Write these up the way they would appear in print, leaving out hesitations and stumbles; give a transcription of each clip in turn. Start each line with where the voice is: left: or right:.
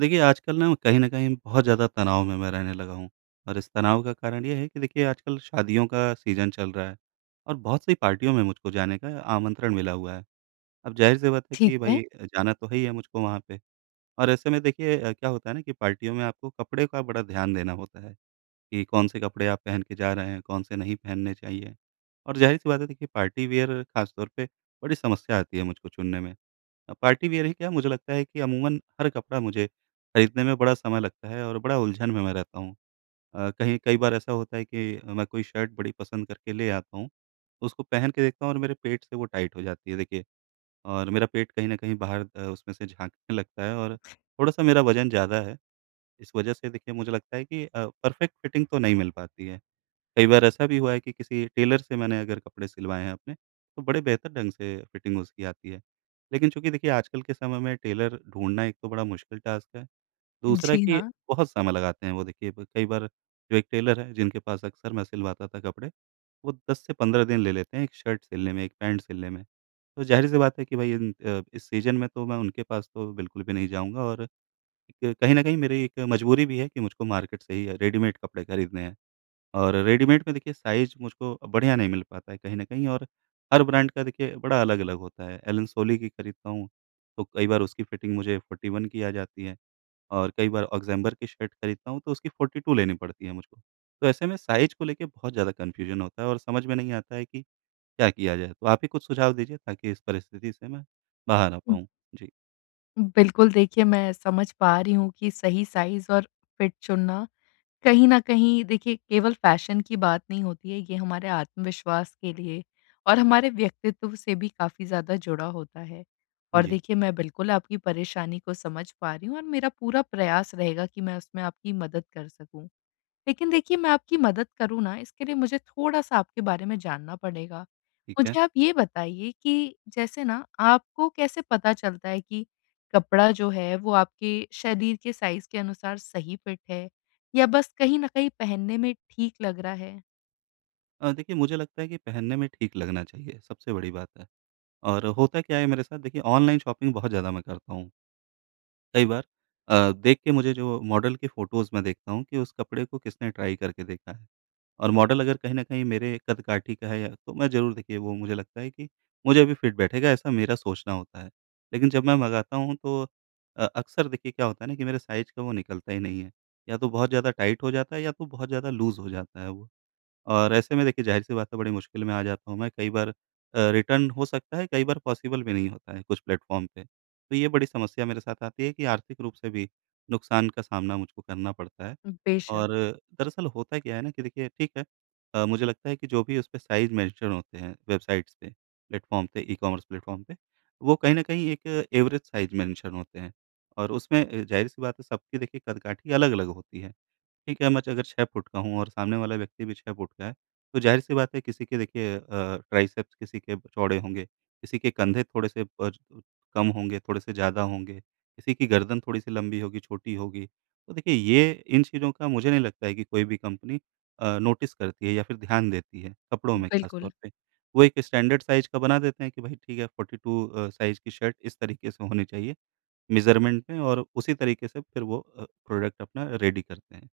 right: देखिए, आजकल ना कहीं न कहीं बहुत ज़्यादा तनाव में मैं रहने लगा हूँ। और इस तनाव का कारण ये है कि देखिए आजकल शादियों का सीज़न चल रहा है और बहुत सी पार्टियों में मुझको जाने का आमंत्रण मिला हुआ है। अब ज़ाहिर-सी बात है कि
left: ठीक है।
right: भई जाना तो है ही है मुझको वहाँ पे। और ऐसे में देखिए क्या होता है ना कि पार्टियों में आपको कपड़े का बड़ा ध्यान देना होता है कि कौन से कपड़े आप पहन के जा रहे हैं, कौन से नहीं पहनने चाहिए। और ज़ाहिर-सी बात है देखिए पार्टी वियर ख़ास तौर पे बड़ी समस्या आती है मुझको चुनने में। पार्टी वियर ही क्या, मुझे लगता है कि अमूमन हर कपड़ा मुझे खरीदने में बड़ा समय लगता है और बड़ा उलझन में मैं रहता हूँ। कहीं कई बार ऐसा होता है कि मैं कोई शर्ट बड़ी पसंद करके ले आता हूँ, उसको पहन के देखता हूँ और मेरे पेट से वो टाइट हो जाती है देखिए। और मेरा पेट कहीं न कहीं बाहर उसमें से झाँकने लगता है। और थोड़ा-सा मेरा वज़न ज़्यादा है। इस वज़ह से देखिए मुझे लगता है कि परफ़ेक्ट फिटिंग तो नहीं मिल पाती है। कई बार ऐसा भी हुआ है कि किसी टेलर से मैंने अगर कपड़े सिलवाए हैं अपने, तो बड़े बेहतर ढंग से फिटिंग उसकी आती है। लेकिन चूँकि देखिए आजकल के समय में टेलर ढूँढना एक तो बड़ा मुश्किल टास्क है, दूसरा
left: जी
right: कि
left: हाँ।
right: बहुत समय लगाते हैं वो देखिए ब कई बार। जो एक टेलर है जिनके पास अक्सर मैं सिलवाता था कपड़े, वो 10 से 15 दिन ले लेते हैं एक शर्ट सिलने में, एक पैंट सिलने में। तो ज़ाहिर-सी बात है कि भई इस सीज़न में तो मैं उनके पास तो बिल्कुल भी नहीं जाऊँगा। और एक कहीं न कहीं मेरी एक मजबूरी भी है कि मुझको मार्केट से ही रेडीमेड कपड़े खरीदने हैं। और रेडीमेड में देखिए साइज़ मुझको बढ़िया नहीं मिल पाता है कहीं न कहीं। और हर ब्रांड का देखिए बड़ा अलग-अलग होता है। एलन सोली की खरीदता हूँ, तो कई बार उसकी फिटिंग मुझे 41 की आ जाती है और कई बार ऑक्सेम्बर की शर्ट खरीदता हूँ, तो उसकी 42 लेनी पड़ती है मुझको। तो ऐसे में साइज़ को लेके बहुत ज़्यादा कन्फ्यूज़न होता है और समझ में नहीं आता है कि क्या किया जाए? तो आप ही कुछ सुझाव दीजिए ताकि इस परिस्थिति से मैं बाहर आ
left: हुँ,
right: पाऊँ। जी।
left: बिल्कुल देखिए मैं समझ पा रही हूँ कि सही साइज़ और फिट चुनना कहीं न कहीं देखिए केवल फ़ैशन की बात नहीं होती है, ये हमारे आत्मविश्वास के लिए और हमारे व्यक्तित्व से भी काफ़ी ज़्यादा जुड़ा होता है। और
right: जी,
left: देखिए मैं बिल्कुल आपकी परेशानी को समझ पा रही हूँ और मेरा पूरा प्रयास रहेगा कि मैं उसमें आपकी मदद कर सकूँ। लेकिन देखिए मैं आपकी मदद करूँ ना, इसके लिए मुझे थोड़ा-सा आपके बारे में जानना पड़ेगा।
right: ठीक है।
left: मुझे आप ये बताइए कि जैसे ना आपको कैसे पता चलता है कि कपड़ा जो है वो आपके शरीर के साइज़ के अनुसार सही फिट है, या बस कहीं न कहीं पहनने में ठीक लग रहा है?
right: देखिए मुझे लगता है कि पहनने में ठीक लगना चाहिए, सबसे बड़ी बात है। और होता क्या है मेरे साथ देखिए, ऑनलाइन शॉपिंग बहुत ज़्यादा मैं करता हूँ। कई बार देख के मुझे जो मॉडल के फ़ोटोज़ मैं देखता हूँ कि उस कपड़े को किसने ट्राई करके देखा है। और मॉडल अगर कहीं न कहीं मेरे कद-काठी का है या तो मैं ज़रूर देखिए वो मुझे लगता है कि मुझे भी फिट बैठेगा ऐसा मेरा सोचना होता है। लेकिन जब मैं मँगाता हूँ तो अक्सर देखिए क्या होता है ना कि मेरे साइज़ का वो निकलता ही नहीं है। या तो बहुत ज़्यादा टाइट हो जाता है या तो बहुत ज़्यादा लूज़ हो जाता है वो। और ऐसे में देखिए ज़ाहिर-सी बात है बड़ी मुश्किल में आ जाता हूँ मैं, कई बार रिटर्न हो सकता है, कई बार पॉसिबल भी नहीं होता है कुछ प्लेटफ़ॉर्म पे। तो ये बड़ी समस्या मेरे साथ आती है कि आर्थिक रूप से भी नुकसान का सामना मुझको करना पड़ता है।
left: बेशक,
right: और दरअसल होता क्या है ना कि देखिए ठीक है, मुझे लगता है कि जो भी उसपे साइज़ मेंशन होते हैं वेबसाइट्स पे, प्लेटफ़ॉर्म पे, ई-कॉमर्स प्लेटफ़ॉर्म पे, वो कहीं न कहीं एक एवरेज साइज़ मेंशन होते हैं। और उसमें ज़ाहिर-सी बात है सबकी देखिए कदकाठी अलग-अलग होती है। ठीक है, मैं अगर 6 फुट का हूँ और सामने वाला व्यक्ति भी 6 फुट का है, तो ज़ाहिर-सी बात है किसी के देखिए ट्राइसेप्स किसी के चौड़े होंगे, किसी के कंधे थोड़े-से प कम होंगे, थोड़े-से ज़्यादा होंगे, किसी की गर्दन थोड़ी-सी लंबी होगी, छोटी होगी। तो देखिए ये इन चीज़ों का मुझे नहीं लगता है कि कोई भी कंपनी नोटिस करती है या फिर ध्यान देती है, कपड़ों में ख़ास तौर
left: बिल्कुल,
right: पे। वो एक स्टैंडर्ड साइज़ का बना देते हैं कि भई ठीक है 42 साइज़ की शर्ट इस तरीके से होनी चाहिए मेज़रमेंट में और उसी तरीके से फिर वो प्रोडक्ट अपना रेडी करते हैं।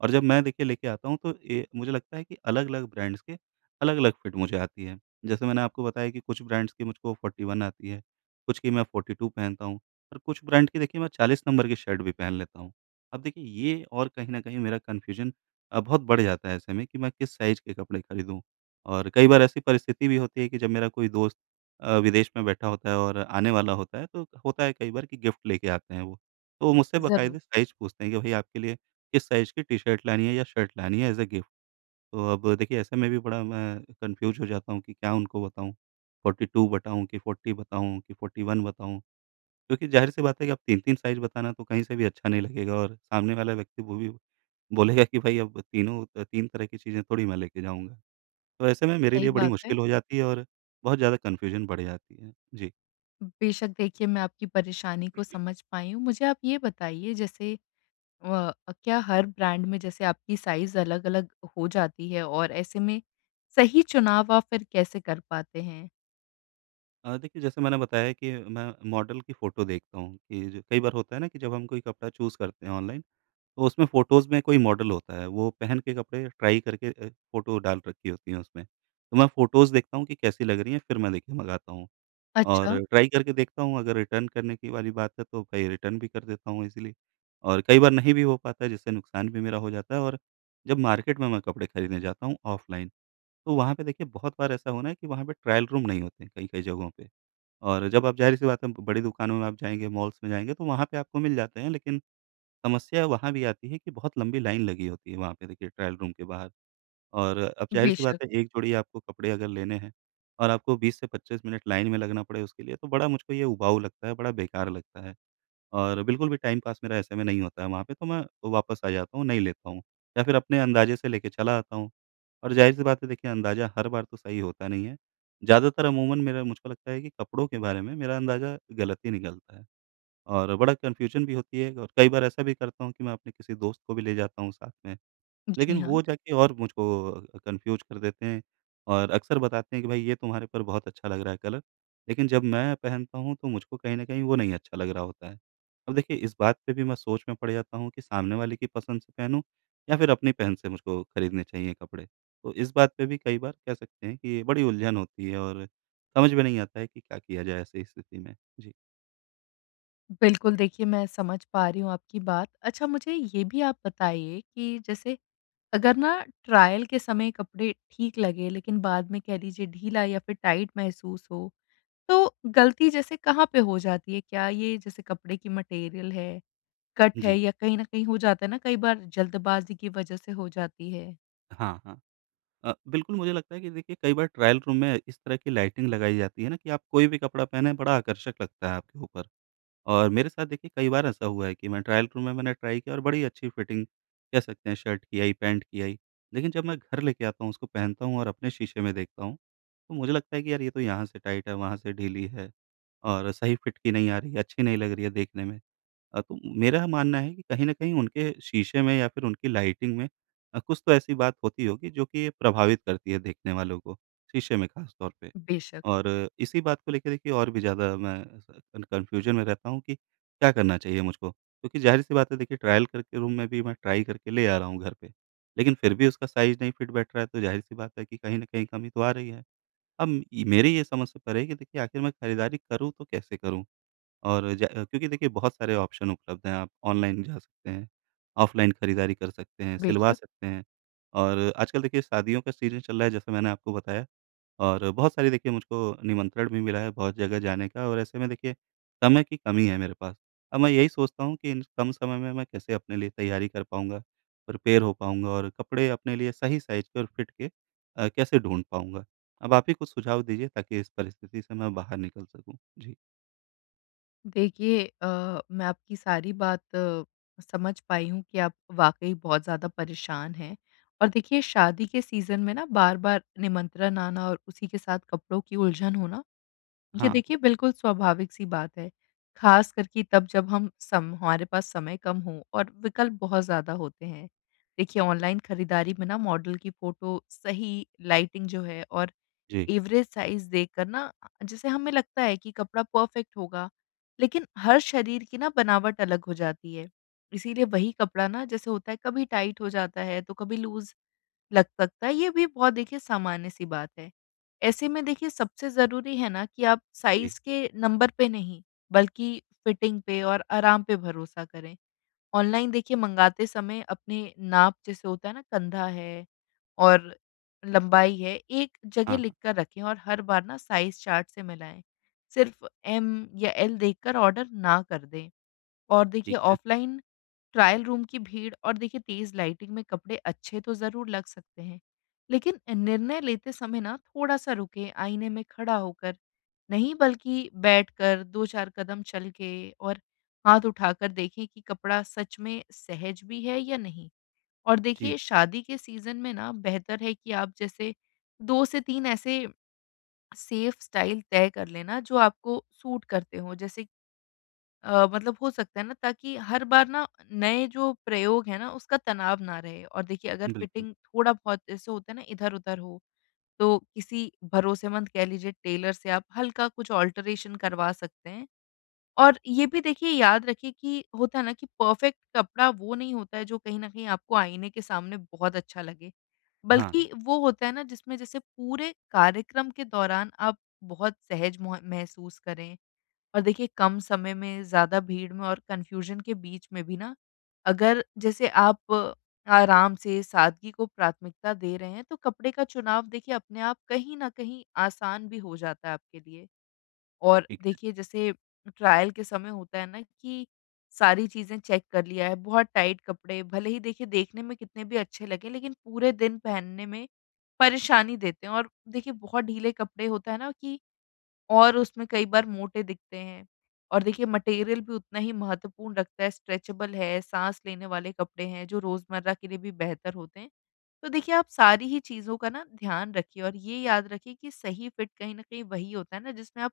right: और जब मैं देखिए लेके आता हूँ तो ये मुझे लगता है कि अलग-अलग ब्रांड्स के अलग-अलग फिट मुझे आती है। जैसे मैंने आपको बताया कि कुछ ब्रांड्स की मुझको 41 आती है, कुछ की मैं 42 पहनता हूँ और कुछ ब्रांड की देखिए मैं 40 नंबर की शर्ट भी पहन लेता हूँ। अब देखिए ये और कहीं न कहीं मेरा कन्फ्यूजन बहुत बढ़ जाता है ऐसे में कि मैं किस साइज़ के कपड़े खरीदूँ? और कई बार ऐसी परिस्थिति भी होती है कि जब मेरा कोई दोस्त विदेश में बैठा होता है और आने वाला होता है तो होता है कई बार कि गिफ्ट लेके आते हैं वो। तो वो मुझसे
left: ज़रूर।
right: बाकायदे साइज़ पूछते हैं कि भई आपके लिए किस साइज़ की टी-शर्ट लानी है या शर्ट लानी है एज़ अ गिफ्ट। तो अब देखिए ऐसे में भी बड़ा मैं कन्फ्यूज़ हो जाता हूँ कि क्या उनको बताऊँ, 42 बताऊँ कि 40 बताऊँ कि 41 बताऊँ। क्योंकि ज़ाहिर-सी बात है कि अब 3-3 साइज़ बताना तो कहीं से भी अच्छा नहीं लगेगा और सामने वाला व्यक्ति वो भी बोलेगा कि भाई अब तीनों 3 तरह की चीज़ें थोड़ी मैं लेके जाऊँगा। तो ऐसे में मेरे
left: सही
right: लिए बड़ी
left: बात है।
right: मुश्किल हो जाती है और बहुत ज़्यादा कन्फ्यूज़न बढ़ जाती है। जी।
left: बेशक देखिए मैं आपकी परेशानी को समझ पाई हूँ। मुझे आप ये बताइए जैसे अ, क्या हर ब्रांड में जैसे आपकी साइज़ अलग-अलग हो जाती है, और ऐसे में सही चुनाव आप फिर कैसे कर पाते हैं?
right: देखिए जैसे मैंने बताया कि मैं मॉडल की फ़ोटो देखता हूँ कि जो कई बार होता है ना कि जब हम कोई कपड़ा चूज़ करते हैं ऑनलाइन तो उसमें फ़ोटोज़ में कोई मॉडल होता है, वो पहन के कपड़े ट्राई करके फ़ोटो डाल रखी होती हैं उसमें। तो मैं फ़ोटोज़ देखता हूँ कि कैसी लग रही हैं, फिर मैं देखिए मँगाता हूँ
left: अच्छा,
right: और ट्राई करके देखता हूँ। अगर रिटर्न करने की वाली बात है तो भई रिटर्न भी कर देता हूँ ईज़िली और कई बार नहीं भी हो पाता है, जिससे नुकसान भी मेरा हो जाता है। और जब मार्केट में मैं कपड़े खरीदने जाता हूँ ऑफ़लाइन, तो वहाँ पे देखिए बहुत बार ऐसा होना है कि वहाँ पे ट्रायल रूम नहीं होते हैं कई-कई जगहों पे। और जब आप ज़ाहिर-सी बात है बड़ी दुकानों में आप जाएँगे, मॉल्स में जाएँगे तो वहाँ पे आपको मिल जाते हैं, लेकिन समस्या वहाँ भी आती है कि बहुत लंबी लाइन लगी होती है वहाँ पे देखिए ट्रायल रूम के बाहर। और अब ज़ाहिर-सी बात
left: बेशक।
right: है एक जोड़ी आपको कपड़े अगर लेने हैं और आपको 20 से 25 मिनट लाइन में लगना पड़े उसके लिए तो बड़ा मुझको ये उबाऊ लगता है, बड़ा बेकार लगता है। और बिल्कुल भी टाइम पास मेरा ऐसे में नहीं होता है वहाँ पे, तो मैं वापस आ जाता हूँ, नहीं लेता हूँ या फिर अपने अंदाज़े से लेके चला आता हूँ। और ज़ाहिर-सी बात है देखिए अंदाज़ा हर बार तो सही होता नहीं है। ज़्यादातर अमूमन मेरा मुझको लगता है कि कपड़ों के बारे में मेरा अंदाज़ा गलत ही निकलता है। और बड़ा कन्फ्यूज़न भी होती है। और कई बार ऐसा भी करता हूँ कि मैं अपने किसी दोस्त को भी ले जाता हूँ साथ में,
left: जी
right: लेकिन वो
left: हाँ।
right: जाके और मुझको कन्फ्यूज़ कर देते हैं और अक्सर बताते हैं कि भाई ये तुम्हारे पर बहुत अच्छा लग रहा है कलर, लेकिन जब मैं पहनता हूँ तो मुझको कहीं न कहीं वो नहीं अच्छा लग रहा होता है। अब देखिए इस बात पे भी मैं सोच में पड़ जाता हूँ कि सामने वाले की पसंद से पहनूँ या फिर अपनी पहन से मुझको खरीदने चाहिए कपड़े। तो इस बात पे भी कई बार कह सकते हैं कि बड़ी उलझन होती है और समझ में नहीं आता है कि क्या किया जाए ऐसी स्थिति में। जी।
left: बिल्कुल, देखिए मैं समझ पा रही हूँ आपकी बात। अच्छा, मुझे ये भी आप बताइए कि जैसे अगर ना ट्रायल के समय कपड़े ठीक लगे लेकिन बाद में कह लीजिए ढीला या फिर टाइट महसूस हो, तो गलती जैसे कहाँ पे हो जाती है? क्या ये जैसे कपड़े की मटेरियल है, कट
right: जी।
left: है, या कहीं न कहीं हो जाता है ना कई बार जल्दबाज़ी की वज़ह से हो जाती है।
right: हाँ, हाँ। बिल्कुल, मुझे लगता है कि देखिए कई बार ट्रायल रूम में इस तरह की लाइटिंग लगाई जाती है ना कि आप कोई भी कपड़ा पहने बड़ा आकर्षक लगता है आपके ऊपर। और मेरे साथ देखिए कई बार ऐसा हुआ है कि मैं ट्रायल रूम में मैंने ट्राई किया और बड़ी अच्छी फिटिंग कह सकते हैं शर्ट की आई, पैंट की आई। लेकिन जब मैं घर लेके आता हूँ, उसको पहनता हूँ और अपने शीशे में देखता हूँ, तो मुझे लगता है कि यार ये तो यहाँ से टाइट है, वहाँ से ढीली है और सही फिट की नहीं आ रही है, अच्छी नहीं लग रही है देखने में। तो मेरा मानना है कि कहीं न कहीं उनके शीशे में या फिर उनकी लाइटिंग में कुछ तो ऐसी बात होती होगी जो कि प्रभावित करती है देखने वालों को, शीशे में ख़ास तौर पे।
left: बेशक,
right: और इसी बात को लेके देखिए और भी ज़्यादा मैं स कन्फ्यूज़न में रहता हूँ कि क्या करना चाहिए मुझको? क्योंकि ज़ाहिर-सी बात है देखिए ट्रायल करके रूम में भी मैं ट्राई करके ले आ रहा हूँ घर पे, लेकिन फिर भी उसका साइज़ नहीं फिट बैठ रहा है, तो ज़ाहिर-सी बात है कि कहीं न कहीं कमी तो आ रही है। अब मेरी ये समझ से परे है कि देखिए आखिर मैं खरीदारी करूँ तो कैसे करूँ? और ज क्योंकि देखिए बहुत सारे ऑप्शन उपलब्ध हैं, आप ऑनलाइन जा सकते हैं, ऑफ़लाइन खरीदारी कर सकते हैं, सिलवा
left: बेशक।
right: सकते हैं। और आजकल देखिए शादियों का सीज़न चल रहा है जैसे मैंने आपको बताया और बहुत सारी देखिए मुझको निमंत्रण भी मिला है बहुत जगह जाने का और ऐसे में देखिए समय की कमी है मेरे पास। अब मैं यही सोचता हूँ कि इन कम समय में मैं कैसे अपने लिए तैयारी कर पाऊँगा, प्रिपेयर हो पाऊँगा और कपड़े अपने लिए सही साइज़ के और फिट के कैसे ढूँढ पाऊँगा? अब आप ही कुछ सुझाव दीजिए ताकि इस परिस्थिति से मैं बाहर निकल सकूँ। जी।
left: देखिए, मैं आपकी सारी बात समझ पाई हूँ कि आप वाक़ई बहुत ज़्यादा परेशान हैं। और देखिए शादी के सीज़न में ना बार-बार निमंत्रण आना और उसी के साथ कपड़ों की उलझन होना, ये
right: हाँ।
left: देखिए बिल्कुल स्वाभाविक सी बात है। ख़ास करके तब, जब हम सम हमारे पास समय कम हो और विकल्प बहुत ज़्यादा होते हैं। देखिए ऑनलाइन खरीदारी में ना मॉडल की फ़ोटो, सही लाइटिंग जो है, और
right: जी।
left: एवरेज साइज़ देखकर ना जैसे हमें लगता है कि कपड़ा परफ़ेक्ट होगा, लेकिन हर शरीर की ना बनावट अलग हो जाती है। इसीलिए वही कपड़ा ना जैसे होता है कभी टाइट हो जाता है, तो कभी लूज़ लग सकता है, ये भी बहुत देखिए सामान्य सी बात है। ऐसे में देखिए सबसे ज़रूरी है ना कि आप
right: जी,
left: साइज़ के नंबर पे नहीं, बल्कि फिटिंग पे और आराम पे भरोसा करें। ऑनलाइन देखिए मंगाते समय अपने नाप, जैसे होता है ना कंधा है और लंबाई है, एक
right: हाँ,
left: जगह
right: हाँ,
left: लिख कर रखें और हर बार ना साइज़ चार्ट से मिलाएँ। सिर्फ़ M या L देखकर ऑर्डर ना कर दें। और देखिए
right: ठीक है।
left: ऑफ़लाइन ट्रायल रूम की भीड़ और देखिए तेज लाइटिंग में कपड़े अच्छे तो जरूर लग सकते हैं, लेकिन निर्णय लेते समय ना थोड़ा सा रुके, आईने में खड़ा होकर नहीं बल्कि बैठकर, दो चार कदम चल के और हाथ उठाकर देखें कि कपड़ा सच में सहज भी है या नहीं। और
right: जी,
left: देखिए शादी के सीजन में ना बेहतर है कि आप जैसे दो से तीन ऐसे सेफ स्टाइल तय कर लेना जो आपको सूट करते हो, जैसे मतलब हो सकता है ना, ताकि हर बार ना नए जो प्रयोग है ना उसका तनाव ना रहे। और देखिए अगर
right: बिल्कुल।
left: फिटिंग थोड़ा बहुत जैसे होता है ना इधर-उधर हो, तो किसी भरोसेमंद कह लीजिए टेलर से आप हल्का कुछ अल्टरेशन करवा सकते हैं। और ये भी देखिए याद रखिए कि होता है ना कि परफेक्ट कपड़ा वो नहीं होता है जो कहीं न कहीं आपको आईने के सामने बहुत अच्छा लगे,
right: हाँ, हाँ,
left: बल्कि वो होता है ना जिसमें जैसे पूरे कार्यक्रम के दौरान आप बहुत सहज मोह महसूस करें। और देखिए कम समय में, ज़्यादा भीड़ में और कन्फ्यूज़न के बीच में भी ना, अगर जैसे आप आराम से सादगी को प्राथमिकता दे रहे हैं, तो कपड़े का चुनाव देखिए अपने आप कहीं न कहीं आसान भी हो जाता है आपके लिए। और
right: ठीक है।
left: देखिए जैसे ट्रायल के समय होता है ना कि सारी चीज़ें चेक कर लिया है, बहुत टाइट कपड़े भले ही देखिए देखने में कितने भी अच्छे लगें, लेकिन पूरे दिन पहनने में परेशानी देते हैं। और देखिए बहुत ढीले कपड़े होता है ना कि और उसमें कई बार मोटे दिखते हैं। और देखिए मटेरियल भी उतना ही महत्वपूर्ण रखता है, स्ट्रेचेबल है, साँस लेने वाले कपड़े हैं जो रोज़मर्रा के लिए भी बेहतर होते हैं। तो देखिए आप सारी ही चीज़ों का ना ध्यान रखिए, और ये याद रखिए कि सही फिट कहीं न कहीं वही होता है ना जिसमें आप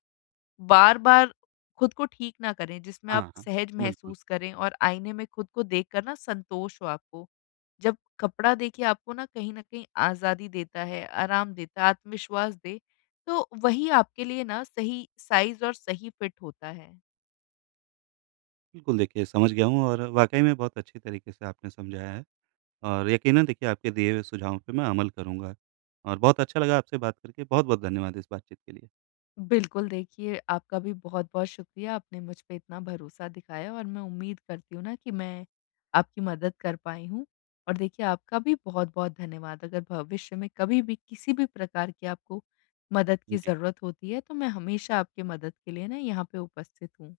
left: बार-बार खुद को ठीक ना करें, जिसमें आप
right: हाँ, हाँ,
left: सहज
right: बिल्कुल।
left: महसूस करें और आईने में खुद को देखकर ना संतोष हो आपको। जब कपड़ा देखिए आपको ना कहीं न कहीं आज़ादी देता है, आराम देता है, आत्मविश्वास दे, तो वही आपके लिए ना सही साइज़ और सही फिट होता है।
right: बिल्कुल, देखिए समझ गया हूँ और वाक़ई में बहुत अच्छे तरीके से आपने समझाया है और यकीनन देखिए आपके दिए हुए सुझावों पे मैं अमल करूँगा और बहुत अच्छा लगा आपसे बात करके। बहुत-बहुत धन्यवाद इस बातचीत के लिए।
left: बिल्कुल, देखिए आपका भी बहुत-बहुत शुक्रिया, आपने मुझ पे इतना भरोसा दिखाया और मैं उम्मीद करती हूँ ना कि मैं आपकी मदद कर पाई हूँ। और देखिए आपका भी बहुत-बहुत धन्यवाद। अगर भविष्य में कभी भी किसी भी प्रकार की आपको मदद की
right: जी।
left: ज़रूरत होती है, तो मैं हमेशा आपकी मदद के लिए ना यहाँ पे उपस्थित हूँ।